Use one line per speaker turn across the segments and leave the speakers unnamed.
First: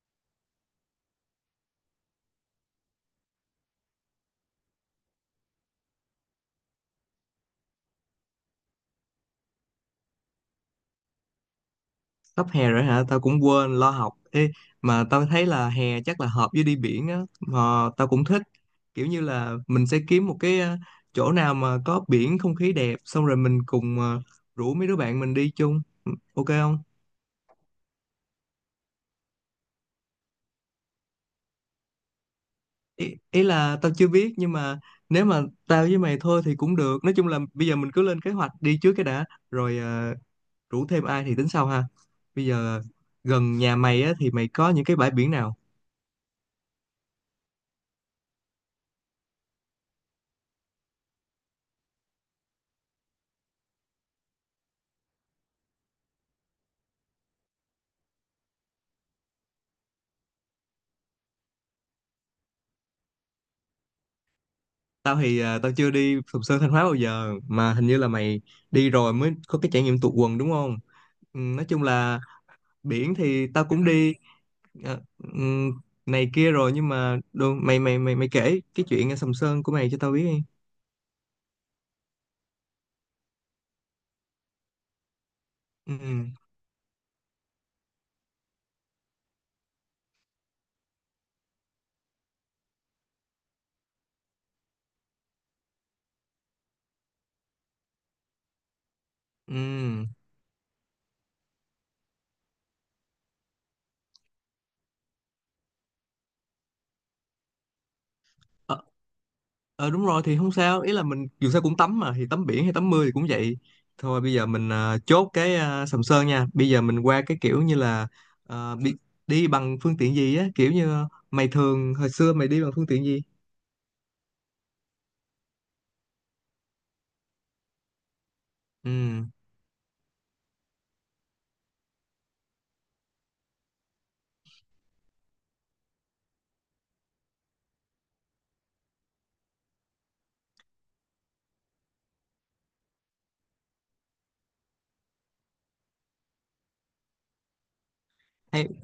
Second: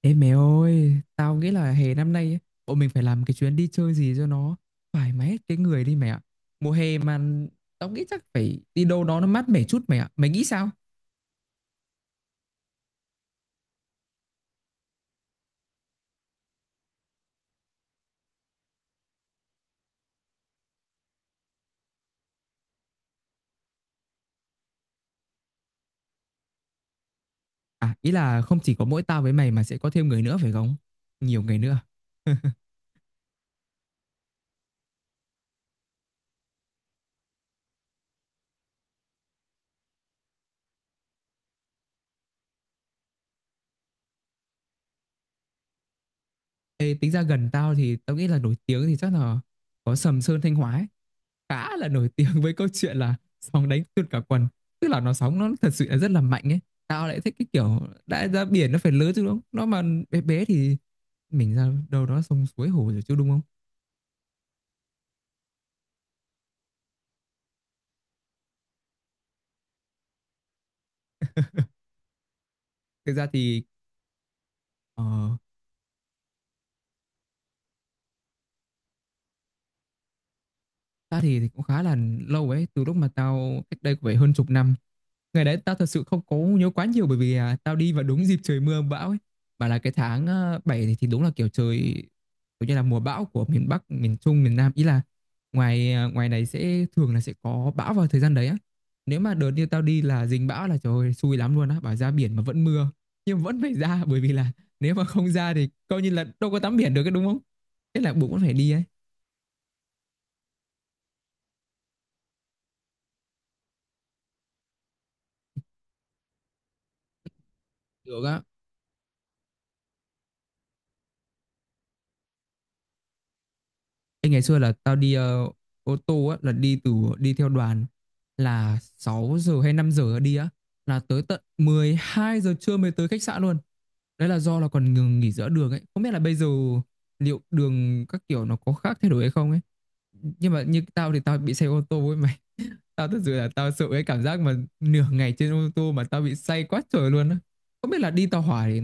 Ê mẹ ơi, tao nghĩ là hè năm nay ấy, bọn mình phải làm cái chuyến đi chơi gì cho nó thoải mái hết cái người đi mẹ ạ. Mùa hè mà tao nghĩ chắc phải đi đâu đó nó mát mẻ chút mẹ ạ. Mày nghĩ sao?
Sắp hè rồi hả? Tao cũng quên lo học. Ê, mà tao thấy là hè chắc là hợp với đi biển á, mà tao cũng thích kiểu như là mình sẽ kiếm một cái chỗ nào mà có biển không khí đẹp, xong rồi mình cùng rủ mấy đứa bạn mình đi chung. Ừ, ok không?
À, ý là không chỉ có mỗi tao với mày mà sẽ có thêm người nữa phải không? Nhiều người nữa.
Ý là tao chưa biết, nhưng mà nếu mà tao với mày thôi thì cũng được. Nói chung là bây giờ mình cứ lên kế hoạch đi trước cái đã, rồi rủ thêm ai thì tính sau ha. Bây giờ gần nhà mày á thì mày có những cái bãi biển nào?
Ê, tính ra gần tao thì tao nghĩ là nổi tiếng thì chắc là có Sầm Sơn Thanh Hóa ấy. Khá là nổi tiếng với câu chuyện là sóng đánh tuôn cả quần, tức là nó sóng nó thật sự là rất là mạnh ấy. Tao lại thích cái kiểu đã ra biển nó phải lớn chứ đúng không? Nó mà bé bé thì mình ra đâu đó sông suối hồ rồi chứ đúng không?
Tao chưa đi Sầm Sơn Thanh Hóa bao giờ, mà hình như là mày đi rồi mới có cái trải nghiệm tụt quần đúng không? Ừ, nói chung là
Thực
biển
ra
thì
thì
tao cũng đi à,
ờ,
ừm, này kia rồi, nhưng mà đồ, mày mày mày mày kể cái chuyện ở Sầm Sơn của mày cho tao biết đi.
ta thì cũng khá là lâu ấy, từ lúc mà tao cách đây cũng phải hơn chục năm. Ngày đấy tao thật
Ừ.
sự không có nhớ quá nhiều, bởi vì tao đi vào đúng dịp trời mưa bão ấy. Mà là cái tháng 7 thì đúng là kiểu trời kiểu như là mùa bão của miền Bắc, miền Trung, miền Nam. Ý là ngoài này sẽ thường là sẽ có bão vào thời gian đấy á. Nếu mà đợt như tao đi
Ừ.
là dính bão là trời ơi, xui lắm luôn á, bảo ra biển mà vẫn mưa. Nhưng vẫn phải ra, bởi vì là nếu mà không ra thì coi như là đâu có tắm biển được cái đúng không? Thế là buộc vẫn phải đi
Ờ,
ấy.
ờ, đúng rồi thì không sao. Ý là mình dù sao cũng tắm mà, thì tắm biển hay tắm mưa thì cũng vậy thôi. Bây giờ mình chốt cái Sầm Sơn nha. Bây giờ mình qua cái kiểu như là
Được á.
à, bị, đi bằng phương tiện gì á, kiểu như mày thường hồi xưa mày đi bằng phương tiện gì?
Ê, ngày xưa là tao đi ô tô á, là đi từ, đi theo đoàn, là
Ừ.
6 giờ hay 5 giờ đi á, là tới tận 12 giờ trưa mới tới khách sạn luôn. Đấy là do là còn ngừng nghỉ giữa đường ấy. Không biết là bây giờ liệu đường các kiểu nó có khác thay đổi hay không ấy. Nhưng mà như tao thì tao bị say ô tô ấy mày. Tao thật sự là tao sợ cái cảm giác mà nửa ngày trên ô tô mà tao bị say quá trời luôn á. Không biết là đi tàu hỏa thì
Hay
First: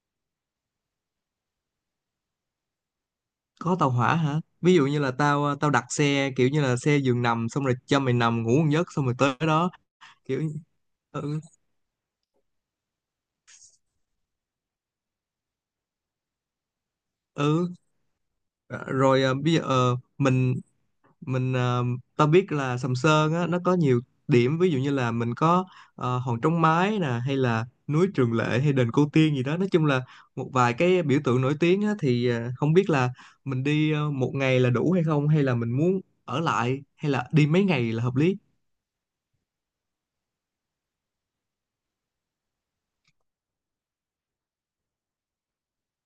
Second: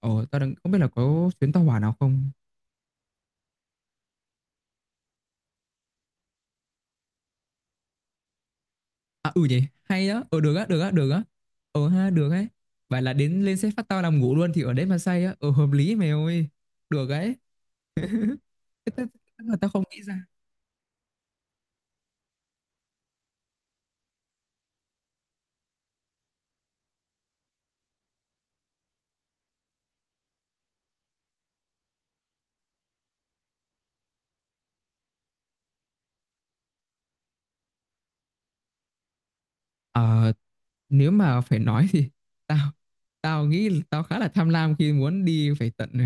tao đang không biết là có chuyến tàu hỏa nào không.
có tàu hỏa hả? Ví dụ như là tao đặt xe kiểu như là xe giường nằm xong rồi cho mày nằm ngủ một giấc xong rồi
À,
tới
ừ nhỉ,
đó,
hay đó, ờ
kiểu
được á, được á, được á.
ừ,
Ờ ha, được ấy. Vậy là đến lên xe phát tao nằm ngủ luôn thì ở đấy mà say á, ờ hợp lý mày ơi. Được ấy.
ừ. Ờ,
Thế Tức
Rồi
tức
bây
là
giờ
tao không nghĩ ra.
mình ta biết là Sầm Sơn á, nó có nhiều điểm, ví dụ như là mình có Hòn Trống Mái nè hay là núi Trường Lệ hay đền Cô Tiên gì đó. Nói chung là một vài cái biểu tượng nổi tiếng á, thì không biết là mình đi một ngày là đủ hay không, hay là mình muốn ở lại, hay là đi mấy ngày là hợp lý?
Ờ, nếu mà phải nói thì tao tao nghĩ là tao khá là tham lam khi muốn đi phải tận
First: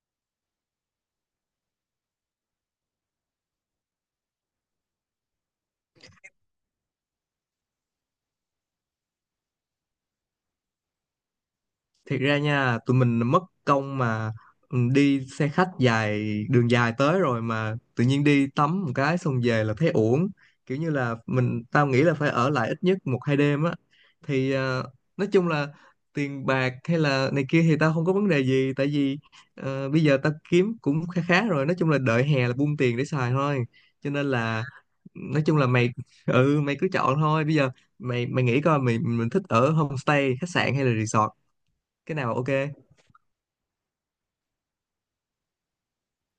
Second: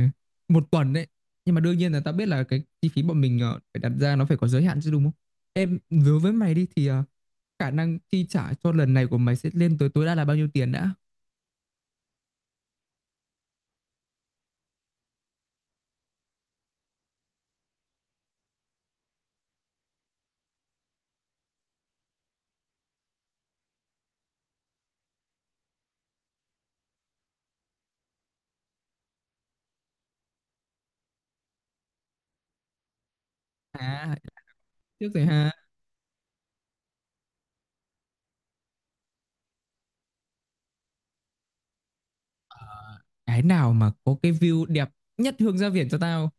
một tuần đấy. Nhưng mà đương nhiên là tao biết là cái chi phí bọn mình phải đặt ra nó phải có giới hạn chứ đúng không? Em đối với mày đi thì khả năng chi trả cho lần này của mày sẽ lên tới tối đa là bao nhiêu tiền đã?
Thiệt ra nha tụi mình mất công mà, ừ, đi xe khách dài, đường dài tới rồi mà tự nhiên đi tắm một cái xong về là thấy uổng. Kiểu như là tao nghĩ là phải ở lại ít nhất một hai đêm á. Thì nói chung là tiền bạc hay là này kia thì tao không có vấn đề gì, tại vì bây giờ tao kiếm cũng khá khá rồi, nói chung là đợi hè là buông tiền để xài thôi, cho
À,
nên là
trước rồi
nói
ha.
chung là mày mày cứ chọn thôi. Bây giờ mày mày nghĩ coi mình thích ở homestay, khách sạn hay là resort, cái nào ok?
Cái nào mà có cái view đẹp nhất hướng ra biển cho tao,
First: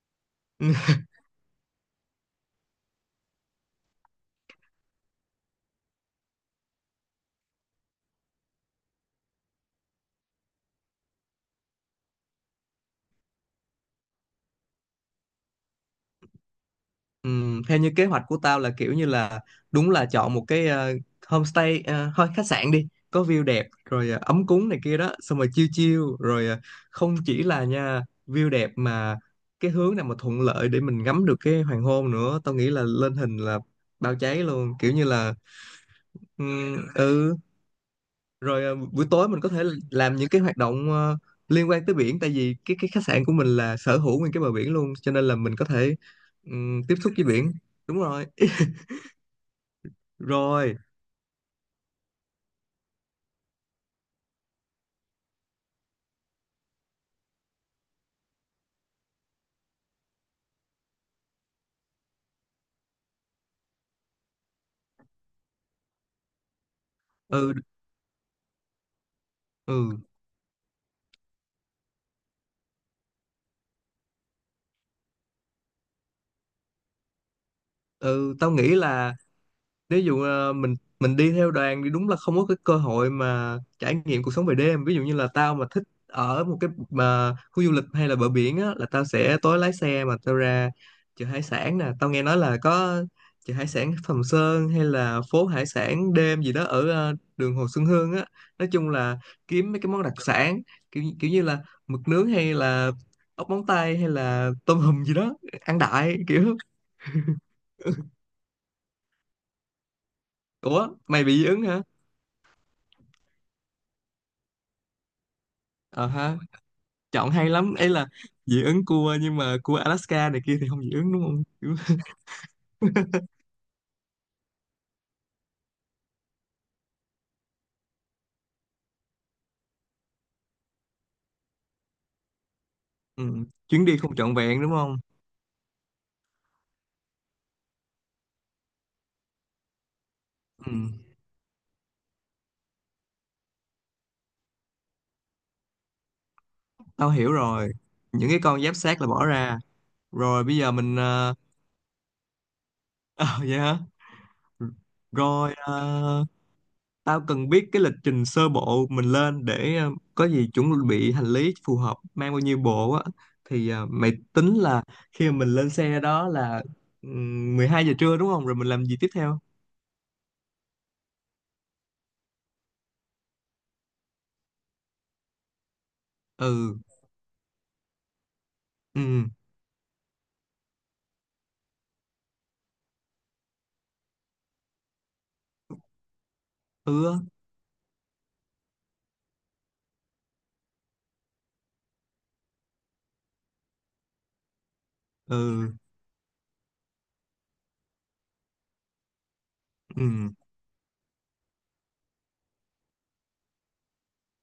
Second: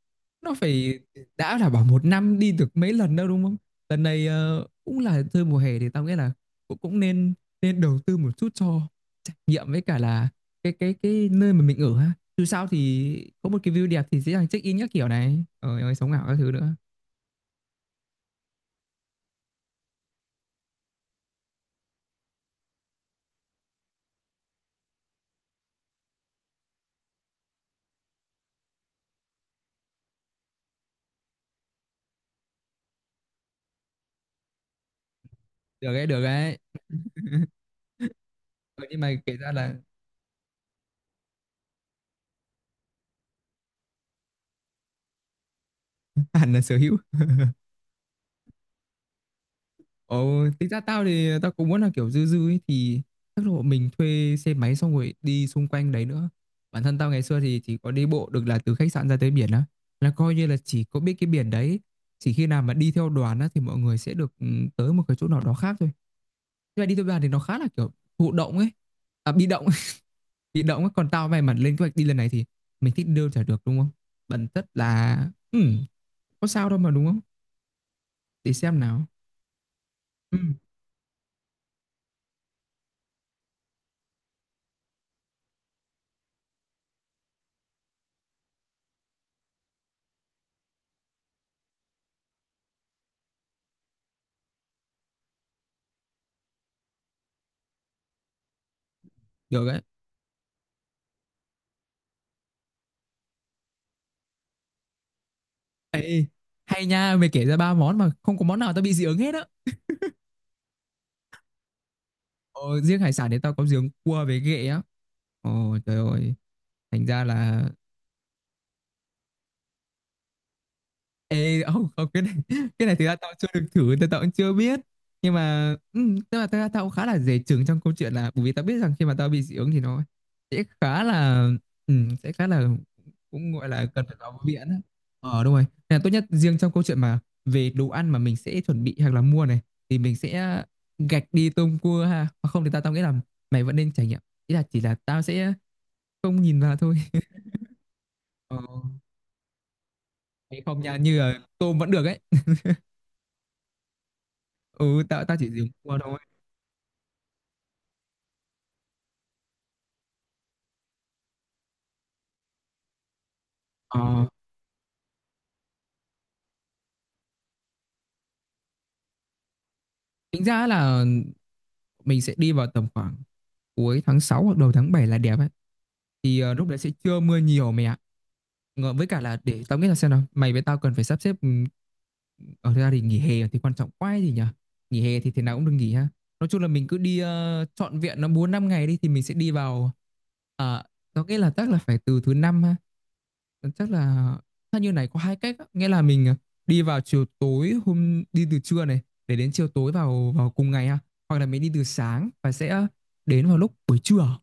nó
Ừ.
phải đã. Là bảo một năm đi được mấy lần đâu đúng không? Lần này cũng là chơi mùa hè thì tao nghĩ là cũng cũng nên, nên đầu tư một chút cho trải nghiệm, với cả là cái nơi mà mình ở ha. Dù sao thì có một cái view đẹp thì dễ dàng check in các kiểu này, ờ rồi sống ảo các thứ nữa.
Theo như kế hoạch của tao là kiểu như là đúng là chọn một cái homestay thôi khách sạn đi có view đẹp, rồi ấm cúng này kia đó, xong rồi chill chill, rồi không chỉ là nha view đẹp mà cái hướng nào mà thuận lợi để mình ngắm được cái hoàng hôn nữa, tao nghĩ là lên hình là bao cháy luôn, kiểu như là
Được đấy, được đấy.
ừ, rồi
Ờ, nhưng
buổi
mà
tối
kể
mình có
ra
thể
là
làm những cái hoạt động liên quan tới biển, tại vì cái khách sạn của mình là sở hữu nguyên cái bờ biển luôn, cho nên là mình có thể
hẳn là sở
tiếp
hữu.
xúc với biển. Đúng rồi.
Ồ, tính
Rồi.
ra tao thì tao cũng muốn là kiểu dư dư ấy, thì chắc là bọn mình thuê xe máy xong rồi đi xung quanh đấy nữa. Bản thân tao ngày xưa thì chỉ có đi bộ được là từ khách sạn ra tới biển á. Là coi như là chỉ có biết cái biển đấy. Chỉ khi nào mà đi theo đoàn á thì mọi người sẽ được ừ, tới một cái chỗ nào đó khác thôi. Nhưng mà đi theo đoàn thì nó
Ừ.
khá là kiểu thụ động ấy. À, bị động,
Ừ.
bị động ấy. Còn tao may mắn lên kế hoạch đi lần này thì mình thích đưa trả được đúng không? Bản chất là ừ, có sao đâu mà đúng không?
Ừ. Tao
Để
nghĩ
xem nào.
là nếu dụ
Ừ,
mình đi theo đoàn thì đúng là không có cái cơ hội mà trải nghiệm cuộc sống về đêm. Ví dụ như là tao mà thích ở một cái mà khu du lịch hay là bờ biển á, là tao sẽ tối lái xe mà tao ra chợ hải sản nè. Tao nghe nói là có chợ hải sản Sầm Sơn hay là phố hải sản đêm gì đó ở đường Hồ Xuân Hương á. Nói chung là
được
kiếm mấy
đấy.
cái món đặc sản, kiểu kiểu như là mực nướng hay là ốc móng tay hay là tôm hùm gì đó, ăn đại
Ê,
kiểu.
hay nha, mày kể ra ba món mà không có món nào tao bị dị ứng hết á.
Ủa mày bị dị ứng hả?
Ờ, riêng hải sản thì tao có dị ứng cua với ghẹ á. Ồ trời
Ờ
ơi,
ha.
thành ra
Chọn hay
là
lắm ấy là dị ứng cua, nhưng mà cua Alaska này kia thì không dị ứng đúng không?
Ê, không,
Kiểu-
không, cái này, cái này thì ra tao chưa được thử, tao cũng chưa biết. Nhưng mà, ừ, tức là tao cũng khá là dè chừng trong câu chuyện là, bởi vì tao biết rằng khi mà tao bị dị ứng thì nó sẽ khá là, ừ, sẽ khá là,
Ừ.
cũng gọi là
Chuyến đi
cần phải
không trọn
vào
vẹn
viện
đúng
á.
không?
Ờ, đúng rồi. Nên là tốt nhất, riêng trong câu chuyện mà về đồ ăn mà mình sẽ chuẩn bị hoặc là mua này, thì mình sẽ
Ừ.
gạch đi tôm cua ha. Hoặc không thì tao nghĩ là mày vẫn nên trải nghiệm. Ý là chỉ là tao sẽ không nhìn vào thôi.
Tao hiểu rồi, những cái
Ờ,
con giáp xác là bỏ ra. Rồi bây
hay
giờ
không
mình
nha, như là tôm vẫn được ấy.
ờ, vậy hả.
Ừ, tao chỉ
Rồi
dùng cua thôi.
tao cần biết cái lịch trình sơ bộ mình lên để có gì chuẩn bị hành lý phù hợp, mang bao nhiêu bộ á. Thì mày
Ờ,
tính là khi mà mình lên xe đó là 12 giờ trưa đúng không, rồi mình làm gì tiếp theo?
tính ra là mình sẽ đi vào tầm khoảng cuối tháng 6 hoặc đầu tháng 7 là đẹp ấy. Thì lúc
Ừ.
đấy sẽ chưa mưa nhiều mày ạ. Ngờ- Với
Ừ.
cả là để tao nghĩ là xem nào, mày với tao cần phải sắp xếp ừ, ở ra thì nghỉ hè thì quan trọng quá ấy gì nhỉ? Nghỉ hè thì thế nào cũng được nghỉ ha. Nói chung là mình cứ
Ừ á.
đi trọn vẹn nó 4 5 ngày đi thì mình sẽ đi vào ờ, tao nghĩ là chắc là phải từ thứ năm. Ờ, chắc là theo như này có hai cách á.
Ừ.
Nghĩa là mình đi vào chiều tối, hôm đi từ trưa này để đến chiều tối vào
Ừ.
vào cùng ngày ha, hoặc là mình đi từ sáng và sẽ đến vào lúc buổi trưa.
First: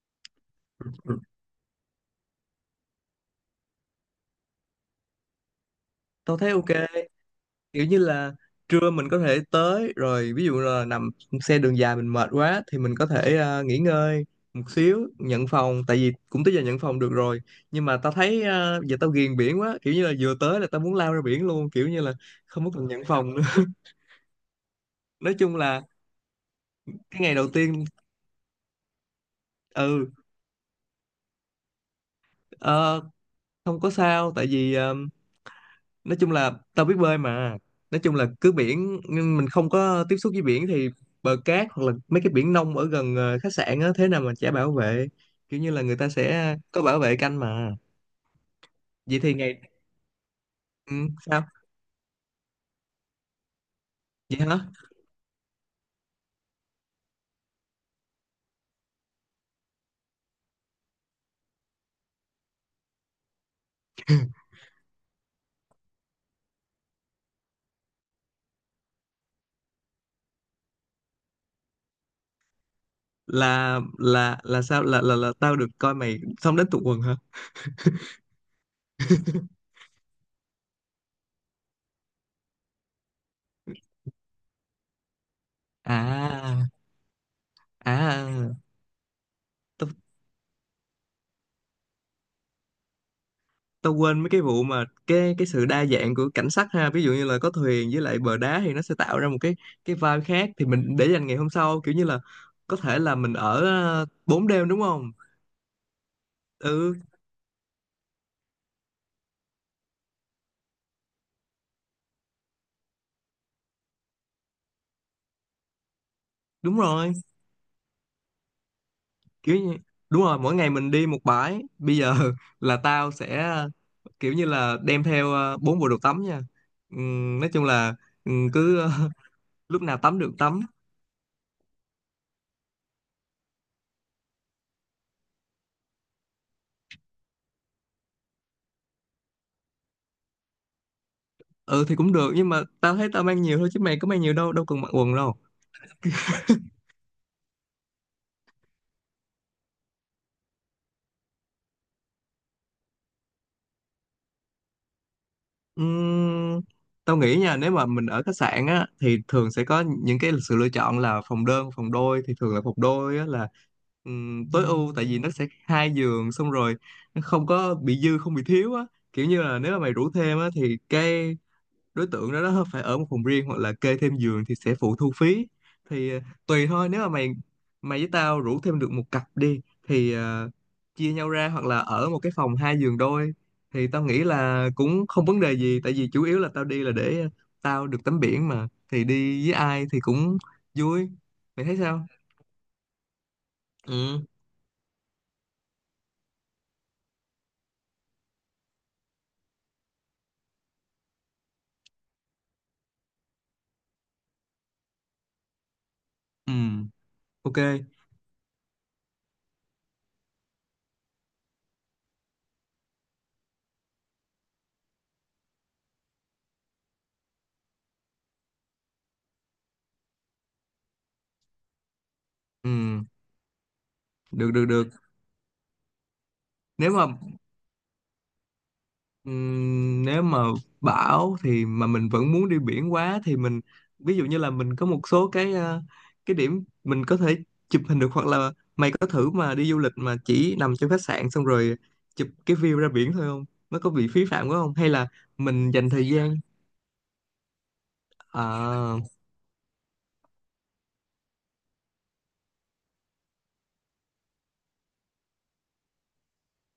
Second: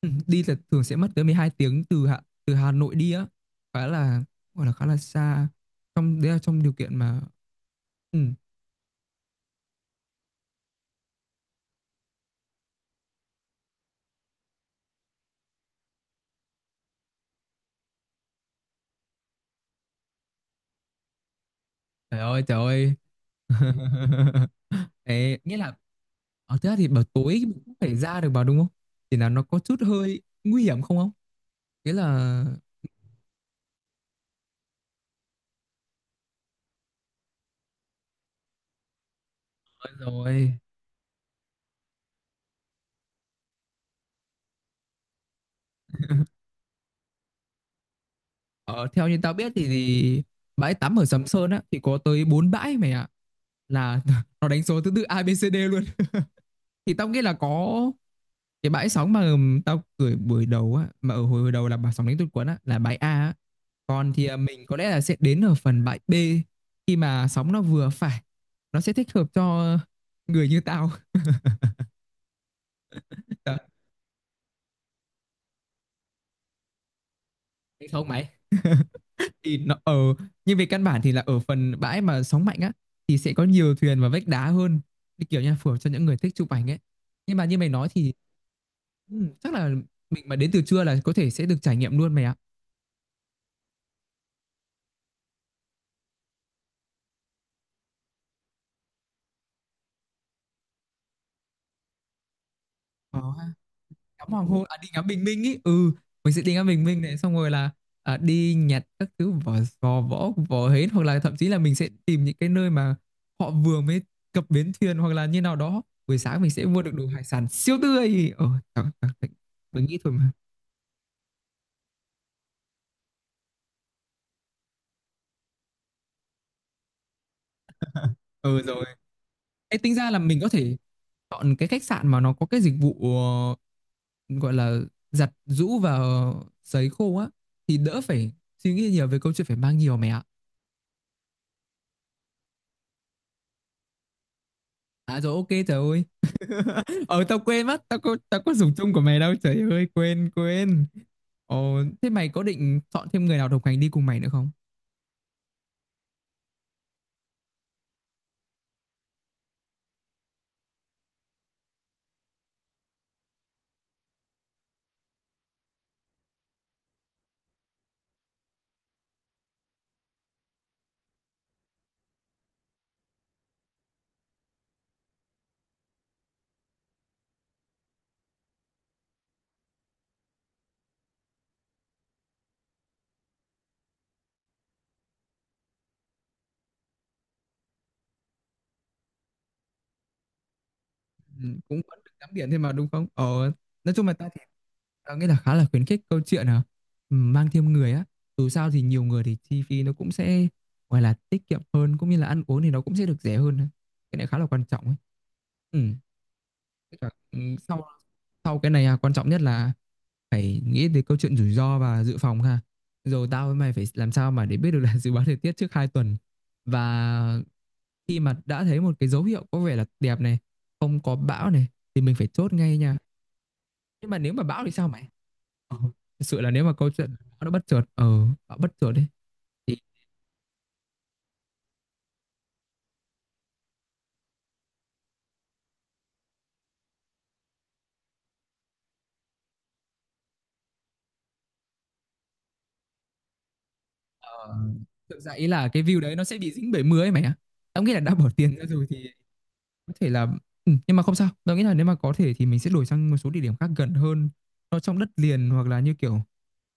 Ừ, đi là thường sẽ mất
Ừ.
tới 12 tiếng từ từ Hà Nội đi á, khá là, gọi là khá là xa, trong đấy
Tôi
là
thấy
trong
ok,
điều kiện mà
kiểu như là
ừ.
trưa mình có thể tới rồi. Ví dụ là nằm xe đường dài mình mệt quá thì mình có thể nghỉ ngơi một xíu, nhận phòng tại vì cũng tới giờ nhận phòng được rồi. Nhưng mà tao thấy giờ tao ghiền biển quá, kiểu như là vừa tới là tao muốn lao ra biển luôn, kiểu như là
Trời ơi, trời
không có cần
ơi.
nhận phòng nữa. Nói
Đấy,
chung
nghĩa là
là
ở thế thì bảo
cái
tối
ngày đầu
mình cũng
tiên
phải ra được vào đúng không? Thì là nó có chút
ừ,
hơi nguy hiểm không, không, nghĩa là
ờ, không có sao, tại vì nói chung là tao biết bơi mà. Nói chung là cứ biển nhưng mình không có tiếp xúc với
rồi
biển thì bờ cát, hoặc là mấy cái biển nông ở gần khách sạn á, thế nào mà chả bảo vệ, kiểu như là người ta sẽ có bảo vệ canh mà.
ở theo như
Vậy
tao
thì
biết
ngày
thì bãi
ừ,
tắm ở Sầm
sao?
Sơn á thì có tới 4 bãi mày ạ, là
Vậy
nó đánh
hả?
số thứ tự A B C D luôn. Thì tao nghĩ là có cái bãi sóng mà tao gửi buổi đầu á, mà ở hồi hồi đầu là bà sóng đánh tụt quấn á là bãi A á. Còn thì mình có lẽ là sẽ đến ở phần bãi B khi mà sóng nó vừa phải, nó sẽ thích hợp cho người như tao. Đấy,
Là sao, là tao được coi mày xong đến tụ quần hả?
không mày, thì nó ở, nhưng về căn bản thì là ở phần bãi mà sóng mạnh á thì sẽ có nhiều thuyền và vách đá hơn, thì kiểu như là phù hợp cho những người thích chụp
À.
ảnh ấy. Nhưng mà như mày nói thì
à
ừ, chắc là
tao
mình mà đến từ trưa là có thể sẽ được trải nghiệm luôn mày ạ.
tao quên mấy cái vụ mà cái sự đa dạng của cảnh sắc ha, ví dụ như là có thuyền với lại bờ đá thì nó sẽ tạo ra một cái vibe khác, thì mình để dành ngày hôm sau. Kiểu như là có thể là
Ờ,
mình
ha.
ở
Ngắm hoàng
bốn
hôn,
đêm
à
đúng
đi ngắm
không?
bình minh ý, ừ, mình sẽ đi ngắm bình
Ừ,
minh này xong rồi là đi nhặt các thứ vỏ sò, vỏ vỏ hến, hoặc là thậm chí là mình sẽ tìm những cái nơi mà họ vừa mới cập bến thuyền hoặc là như nào đó, buổi sáng mình sẽ
đúng
mua được đồ
rồi.
hải sản siêu tươi ờ, trời, trời,
Kiểu như
mình nghĩ thôi
đúng
mà.
rồi, mỗi ngày mình đi một bãi. Bây giờ là tao sẽ kiểu như là đem theo 4 bộ đồ tắm nha. Nói chung là
Ừ
cứ
rồi. Ê,
lúc
tính
nào
ra là
tắm được
mình có
tắm.
thể chọn cái khách sạn mà nó có cái dịch vụ gọi là giặt giũ và sấy khô á, thì đỡ phải suy nghĩ nhiều về câu chuyện phải mang nhiều mày ạ.
Ừ thì cũng được, nhưng mà tao thấy tao mang nhiều thôi chứ mày có mang nhiều đâu, đâu cần mặc quần
À rồi
đâu.
ok trời ơi. Ờ tao quên mất, tao có dùng chung của mày đâu. Trời ơi, quên quên. Ồ thế mày có định chọn thêm người nào đồng hành đi cùng mày nữa không?
Ừm, Tao nghĩ nha, nếu mà mình ở khách sạn á thì thường sẽ có những cái sự lựa chọn là phòng đơn, phòng đôi, thì thường là phòng đôi á là tối ưu, tại vì nó sẽ hai giường, xong rồi nó không có bị dư không bị thiếu á. Kiểu như là nếu mà mày rủ thêm á thì cái đối tượng đó phải ở một phòng riêng, hoặc là kê thêm giường thì sẽ phụ thu phí. Thì tùy thôi, nếu mà mày mày với tao rủ thêm được một cặp đi thì chia nhau ra, hoặc là ở một cái phòng hai giường đôi thì tao nghĩ là cũng không vấn đề gì. Tại vì chủ yếu là tao đi là để tao được tắm biển mà, thì đi với ai thì cũng vui.
Ừ,
Mày thấy
cũng vẫn
sao?
được tắm biển thêm mà đúng không? Ờ, nói chung là
Ừ.
tao, ờ, nghĩa là khá là khuyến khích câu chuyện mang thêm người á. Dù sao thì nhiều người thì chi phí nó cũng sẽ gọi là tiết kiệm hơn, cũng như là ăn uống thì nó cũng sẽ được rẻ hơn á. Cái này khá là quan trọng ấy, ừ.
Ừ.
Với cả, ừ,
Ok.
sau sau cái này quan trọng nhất là phải nghĩ tới câu chuyện rủi ro và dự phòng ha. Rồi tao với mày phải làm sao mà để biết được là dự báo thời tiết trước 2 tuần, và khi mà đã thấy một cái dấu hiệu có vẻ là đẹp này, không có bão này, thì mình phải chốt
Ừ.
ngay nha. Nhưng mà nếu mà
Được,
bão
được,
thì sao
được,
mày? Ờ, thực sự là nếu mà câu
nếu mà.
chuyện nó bất chợt nó bất chợt đấy thì
Nếu mà bão thì mà mình vẫn muốn đi biển quá thì mình, ví dụ như là mình có một số cái cái điểm mình có thể chụp hình được, hoặc là mày có thử mà đi du lịch mà chỉ nằm trong khách sạn xong rồi chụp cái view ra biển thôi không? Nó có bị phí phạm quá
ờ,
không? Hay là
thực ra ý là
mình
cái
dành
view
thời
đấy nó
gian
sẽ bị dính bảy mươi ấy mày ạ. Tao nghĩ là đã bỏ tiền ra rồi
à,
thì có thể là ừ, nhưng mà không sao, tao nghĩ là nếu mà có thể thì mình sẽ đổi sang một số địa điểm khác gần hơn, nó trong đất liền hoặc là như kiểu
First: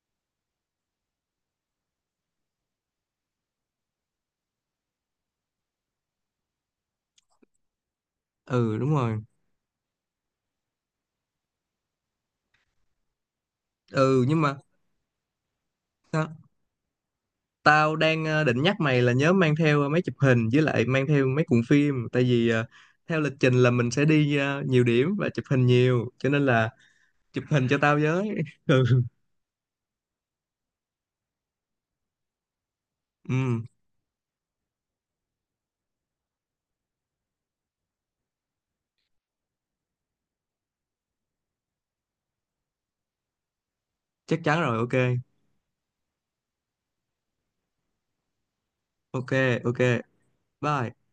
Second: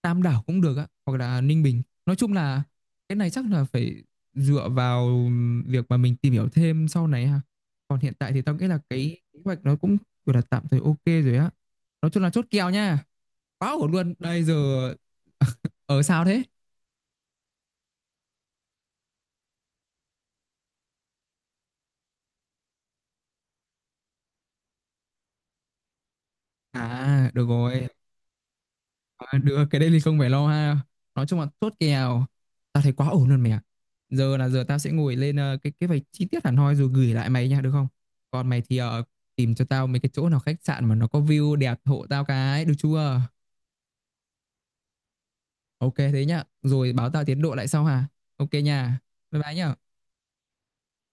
Tam Đảo cũng được á, hoặc là Ninh Bình, nói chung là cái này chắc là phải dựa vào việc mà mình tìm hiểu thêm sau này ha. Còn hiện tại thì tao nghĩ
ừ
là
đúng
cái
rồi.
kế hoạch nó cũng gọi là tạm thời ok rồi á, nói chung là chốt kèo nha, quá ổn luôn
Ừ nhưng
đây giờ.
mà
Ở sao
sao?
thế?
Tao đang định nhắc mày là nhớ mang theo máy chụp hình, với lại mang theo mấy cuộn phim, tại vì theo lịch trình là mình sẽ đi nhiều điểm và chụp hình nhiều cho nên là
À
chụp
được
hình cho
rồi,
tao với. Ừ.
được cái đây thì không phải lo ha, nói chung là chốt kèo, tao thấy quá ổn luôn mày ạ.
Ừ,
Giờ tao sẽ ngồi lên cái vạch chi tiết hẳn hoi rồi gửi lại mày nha được không? Còn mày thì tìm cho tao mấy cái chỗ nào khách sạn mà nó có view đẹp hộ tao cái được chưa?
chắc chắn rồi, ok.
Ok thế nhá, rồi báo tao tiến độ lại sau hả? Ok nha,
Ok.
bye bye
Ok.
nhá.
Bye.